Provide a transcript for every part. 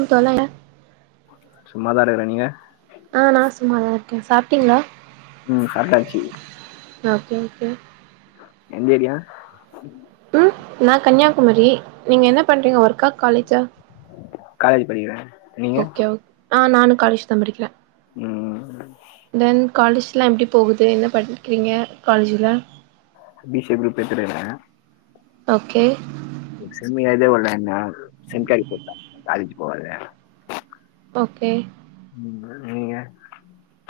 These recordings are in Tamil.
ம் [unintelligible] சும்மாதா இருக்கிரே நீங்க ஆ நா சும்மாதா இருக்கே சாப்ட்டீங்ளா ம் சாப்ட்டாச்சு ஓகே ஓகே எந்தேரியா ம் நா கன்னியாகுமரி நீங்க என்ன பண்றீங்க ஒர்க்கா காலேஜா காலேஜ் படிக்கிறே நீங்க ஓகே ஓ ஆ நானு காலேஜ் தா படிக்கிறே ம் தென் காலேஜ்லா எப்டி போகுது என்ன படிக்கிறீங்க காலேஜில இப்படியே [unintelligible] ஓகே செம ய இத ஓ லயன்ன சென்காரி போட்டா காலிஜ் போகாதே ஓகே ம் நீங்க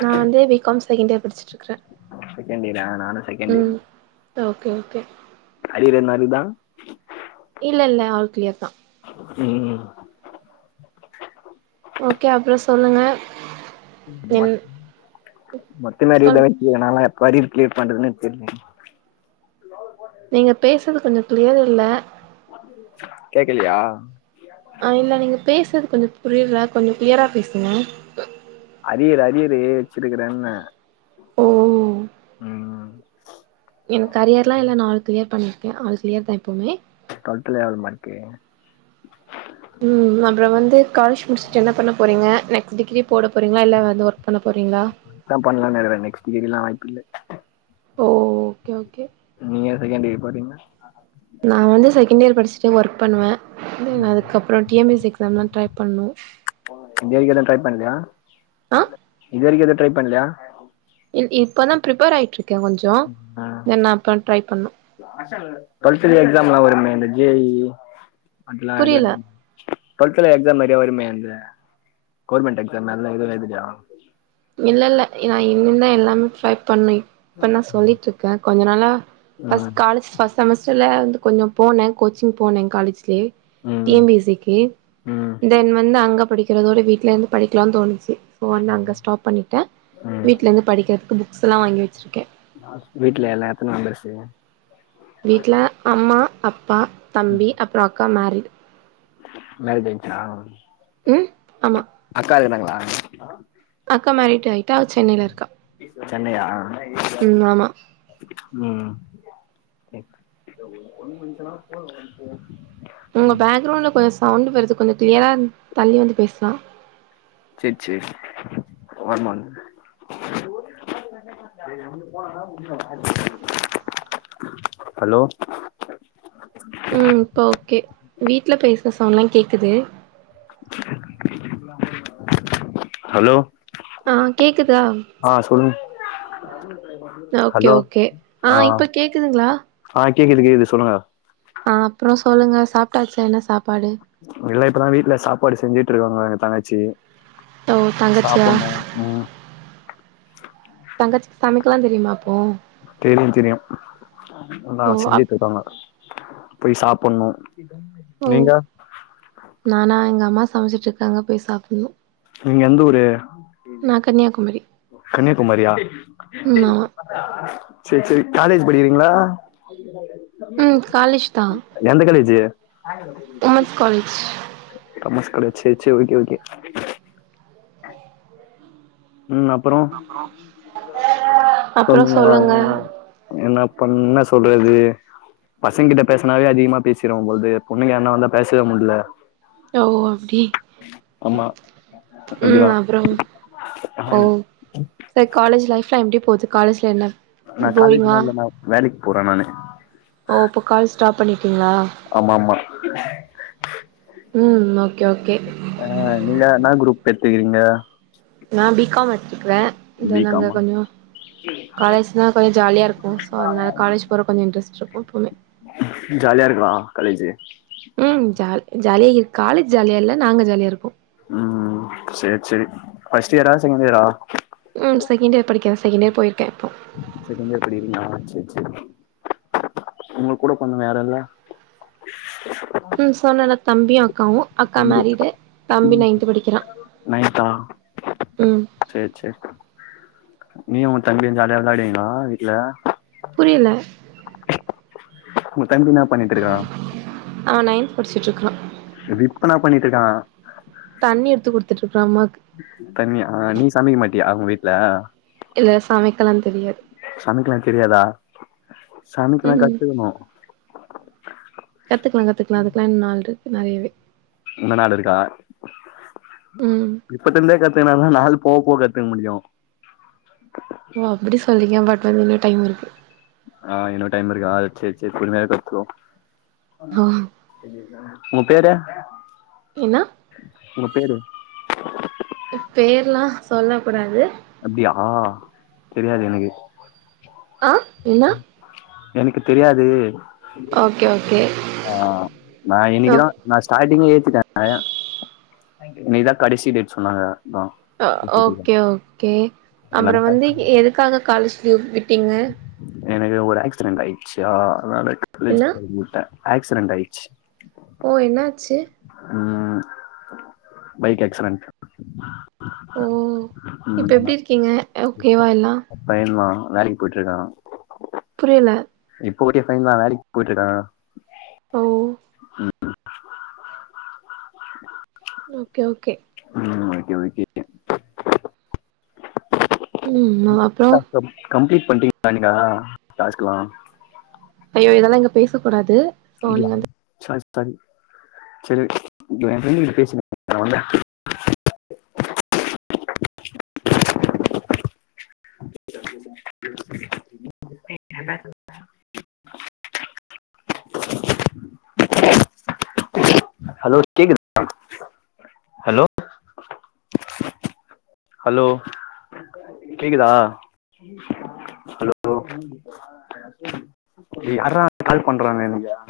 நா வந்து பி காம் செகண்ட் இயர் படிச்சிட் இருக்றே செகண்டியரா நானு செ ம் ஓகே ஓகே அரியர் எதுனா இருக்தா இல்லல்ல ஆள் கிளியர் தா [unintelligible] ஓகே அப்றோ சொல்லுங்க என் மத் மத்த மாரி சொல் இத வெச்ச நல்லா எப்பாடி கிளீர் பண்றதுனு தெரியல்லா நீங்க பேசுறது கொஞ்ச கிளியர் இல்ல கேக்கலையா ஆ இல்ல நீங்க பேசுறது கொஞ்ச புரியல கொஞ்ச கிளியரா பேசுங்க அரியரு அரியரு வெச்சிருக்கறேன்ன ம் எனக் அரியர் எலா இல்ல நா ஆள் க்ளியர் பண்ணிருக்கே ஆள் க்ளியர் தா எப்போமே டுவல்துல எவலோ மார்க்கு ம் அப்றோ வந்து காலேஜ் முடிச்ட்டு என்ன பண்ண போறீங்க நெக்ஸ்ட் டிகிரி போட போறீங்களா இல்ல வந்து ஒர்க் பண்ண போறீங்ளா இதா பண்லாம்ன்னிருகிறே நெக்ஸ்ட் டிகிரி எல்லா வாய்ப்பு இல்ல ஓ ஓகே ஓகே நீங்க அதுகான்டி இப்படின்னா நான் வந்து செகண்ட் இயர் படிச்சுட்டு ஒர்க் பண்ணுவே வந்து அதுக்கப் அப்பறோ டிஎன்பிசி எக்ஸாம்லா ட்ரை பண்ணோ இது வரிக்கு எதுவு ட்ரை பண்லியா ஆ இது வரிக்கு எதுவு ட்ரை பண்லியா இப்பதா பிரிப்பேர் ஆயிட்ருக்கே கொஞ்சோ தென் அப்ப ட்ரை பண்ணு ஆ டுவல்த்ல எக்ஸாம்ல்லா வருமே இந்த ஜேஐஇ அதெல்லா புரியல டுவல்த்துல எக்ஸாம் நறைய வருமே அந்த கவுவர்மெண்ட் எக்ஸாம் அதுல்லா எதுவு எழுதளையா இல்ல இல்ல நான் இன்ன எல்லாமே ட்ரை பண்ணு இப்பதான் சொல்லிட்டு இருக்கே கொஞ்சொ நாள ஃபஸ்ட் ம் காலேஜ் ஃபர்ஸ்ட் செமஸ்டர்ல வந்து கொஞ்சோ போனே கோச்சிங் போனே காலேஜ்லயே டி ம் என்பிசிகு ம் தென் வந்து அங்க படிக்கிறதோ வீட்ல இருந்து படிக்கலாம்ன் தோணுச்சு சோ வந்து அங்க ஸ்டாப் பண்ணிட ம் வீட்ல இருந்து படிக்கிறதுக்கு புக்ஸ்ல்லா வாங்கி வெச்சுருக்கே வீட்ல எல்லா எத்தன மெம்பெர்ஸ் செய்வோ வீட்ல அம்மா அப்பா தம்பி அப்றோ அக்கா மேரிடு மேரேஜா உம் ஆமா அக்கா இருக்காங்ளா அக்கா மேறிட்டு ஆயிட்டா அவ சென்னையில இருக்கா உம் ஆமா உம் உங்க பேக்ரௌண்டுல கொஞ்சோ சவுண்டு வருது கொஞ்சொ கிளியரா தள்ளி வந்து பேசலா செரி செரி [inaudible] ஹலோ ம் இப்ப ஓகே வீட்ல பேசற சவுண்ட்ளா கேக்குது ஹலோ ஆ கேக்குதா ஆ சொல் ஓகே ஹலோ ஓகே ஆ இப்ப கேக்குதுங்களா ஆ கேக்குது கேக்குது சொல்லுங்க ஆ அப்றோ சொல்லுங்க சாப்டாச்ச என்ன சாப்பாடு அதுஎல்லா இப்பதா வீட்ல சாப்பாடு செஞ்சுட்டு [inaudible] எ தங்கச்சி ஓ தங்கச்சியா சாப்பணும் உம் தங்கச்சி சமைக்கலா தெரியுமா அப்போ தெரியு தெரியு நல்ல ஓ அப் செஞ்சுட்டு இருக்காங்க போய் சாப்பணு ஓ நீங்க நானா எங்க அம்மா சமச்சிட்டு இருக்காங்க போய் சாப்பனு நீங்க எந்த ஊரு நா கன்னியாகுமரி கன்னியாகுமாரியா ம் ஆமா செரி செரி காலேஜ் படிக்கறீங்ளா ம் காலேஜ் தா எந்த college women's college women's college சரி சரி ஓகே ஓகே அ அப்றோ அப்பற சொல்லுங்க என்ன இப்ப பண்ண சொல்றது பசங்க கிட்ட பேசுனாவே அதிகமா பேசிடுவம்பொழுது பொண்ணுங்க வந்தா பேசவே முட்ல ஓ அப்டி ஆமா அப்படிதா ம் அப்றோ அ த காலேஜ் லைஃப்லா எப்டி போகுது காலஜ்ல என்ன நா போரிங்கா காலேஜில்லா இல்ல நா வேலைக்கு போற நானு ஓ இப்போ கால் ஸ்டாப் பண்ணிட்டீங்களா ஆமாமா ம் ஓகே ஓகே ஆ நீங்க என்னா குரூப் எத்துக்கிறீங்க நா பிகாம் எத்ருக்றே இத பி நாங்க காமா கொஞ்சோ காலேஜ்னா கொஞ்சோ ஜாலியா இருக்கு ஸோ அதனால காலேஜ் போற கொஞ்சோ இன்ட்ரஸ்ட் இருக்கு எப்போமே ஜாலியா இருக்கு காலேஜு ம் ஜாலி ஜாலியா இருக் காலேஜ் ஜாலியா இல்ல நாங்க ஜாலியா இருக்கோ ம் ம் சேரி சேரி ஃபர்ஸ்ட் இயரா செகண்ட் இயரா ம் செகண்ட் இயர் படிக்கிறே செகண்ட் இயர் போயிருக்கே இப்போ செகண்ட் இயர் படிக்றீங்களா சேரி சேரி உங்க கூட பொறந்தவங்க யாரெல்லா ம் சொன்னன தம்பியு அக்காவு அக்கா தம்பி மேரீடு தம்பி நைன்த்து படிக்றா நைன்த்தா ம் சேரி சேரி நீயு உங்க தம்பியு ஜாலியா வெளாடுவீங்களா வீட்டு்ல புரியல ஒன் தம்பி என்னா பண்ணிட்டு இருக்கா ஆ நைன்த்து படிச்சிட்டு இருக்கா செரி இப்ப என்னா பண்ணிட்டு இருக்கா தண்ணி எடுத்துக் குடுத்துகிட்டு இருக்கா அம்மாக்கு தண்ணியா நீ சமைக்க மாட்டியா உங்க வீட்டுல இல்ல சமைக்கலா தெரியாது சமைக்கலா தெரியாதா சமைக்கலா ம் கத்துக்குணு கத்துக்லா கத்துக்லா அதுக்லா இன்னு நாள் இருக்கு நெறையவே [unintelligible] நாள் இருக்கா ம் இப்பத்ருந்தே கத்துக்குனாதா நாள் போவ போவ கத்துக்க முடியு ஓ அப்புடி சொல்லிங்க பட் அதுக்கு இன்னு டைம் இருக்கு ஆ இன்னு டைம் இருக்கா செரி சேரி கொஞ்ச லேட்டா கத்துக்கோ ஆ ஒங்க பேரு என்னா உங்க பேரு பேருலா சொல்ல கூடாது அப்டியா தெரியாது எனக்கு ஆ என்னா எனக்கு தெரியாது ஓகே ஓகே ஆ நா ஓ இன்னிக்குதா நா ஸ்டார்டிங்கல எய்த்துட்டே நெறயா இன்னிகுதா கடைசி டேட் சொன்னாங்க ஓகே ஓகே இல்லனா அம்பறோ பேக் வந்து பண்ண எ மாட்டே எதுக்காக காலேஜ் லீவ் விட்டீங்க எனக்கு ஒரு ஆக்சிடென்ட் ஆயிடுச்சா அதனால காலேஜ் என்னா போமுடில ஆக்சிடென்ட் ஆயிட்ச்சு ஓ என்ன ஆச்சு ம் பைக் ஆக்சிரன்ட் ஓ இப்ப எப்டி இருக்கீங்க [unintelligible] ஓகேவா எல்லா பையன்லா வேலைக் போயிட்ருக்கானா புரியல இப்ப ஊட்டிய ஃபைன் தா வேலிக் போயிட்ருக்கானா ஓ ஓகே ஓகே ம் ஓகே ஓகே ம் அப்றோ [unintelligible] கம்ப்ளீட் பண்ட்டீங்ளா நீங்கா டாஸ்க்குல்லா ஐயோ இதெல்லா இங்க பேசக்கூடாது சோ அப்டியா நீங்க வந்து சாரி சாரி சேரி ஓகே ஏ ஃப்ரெண்கிட்ட பேஸ்ன நா வந்த [unintelligible] ஹலோ கேக்குது ஹலோ ஹலோ கேக்குதா ஹலோ யார்ரா கால் பண்றாங்க எனக்கு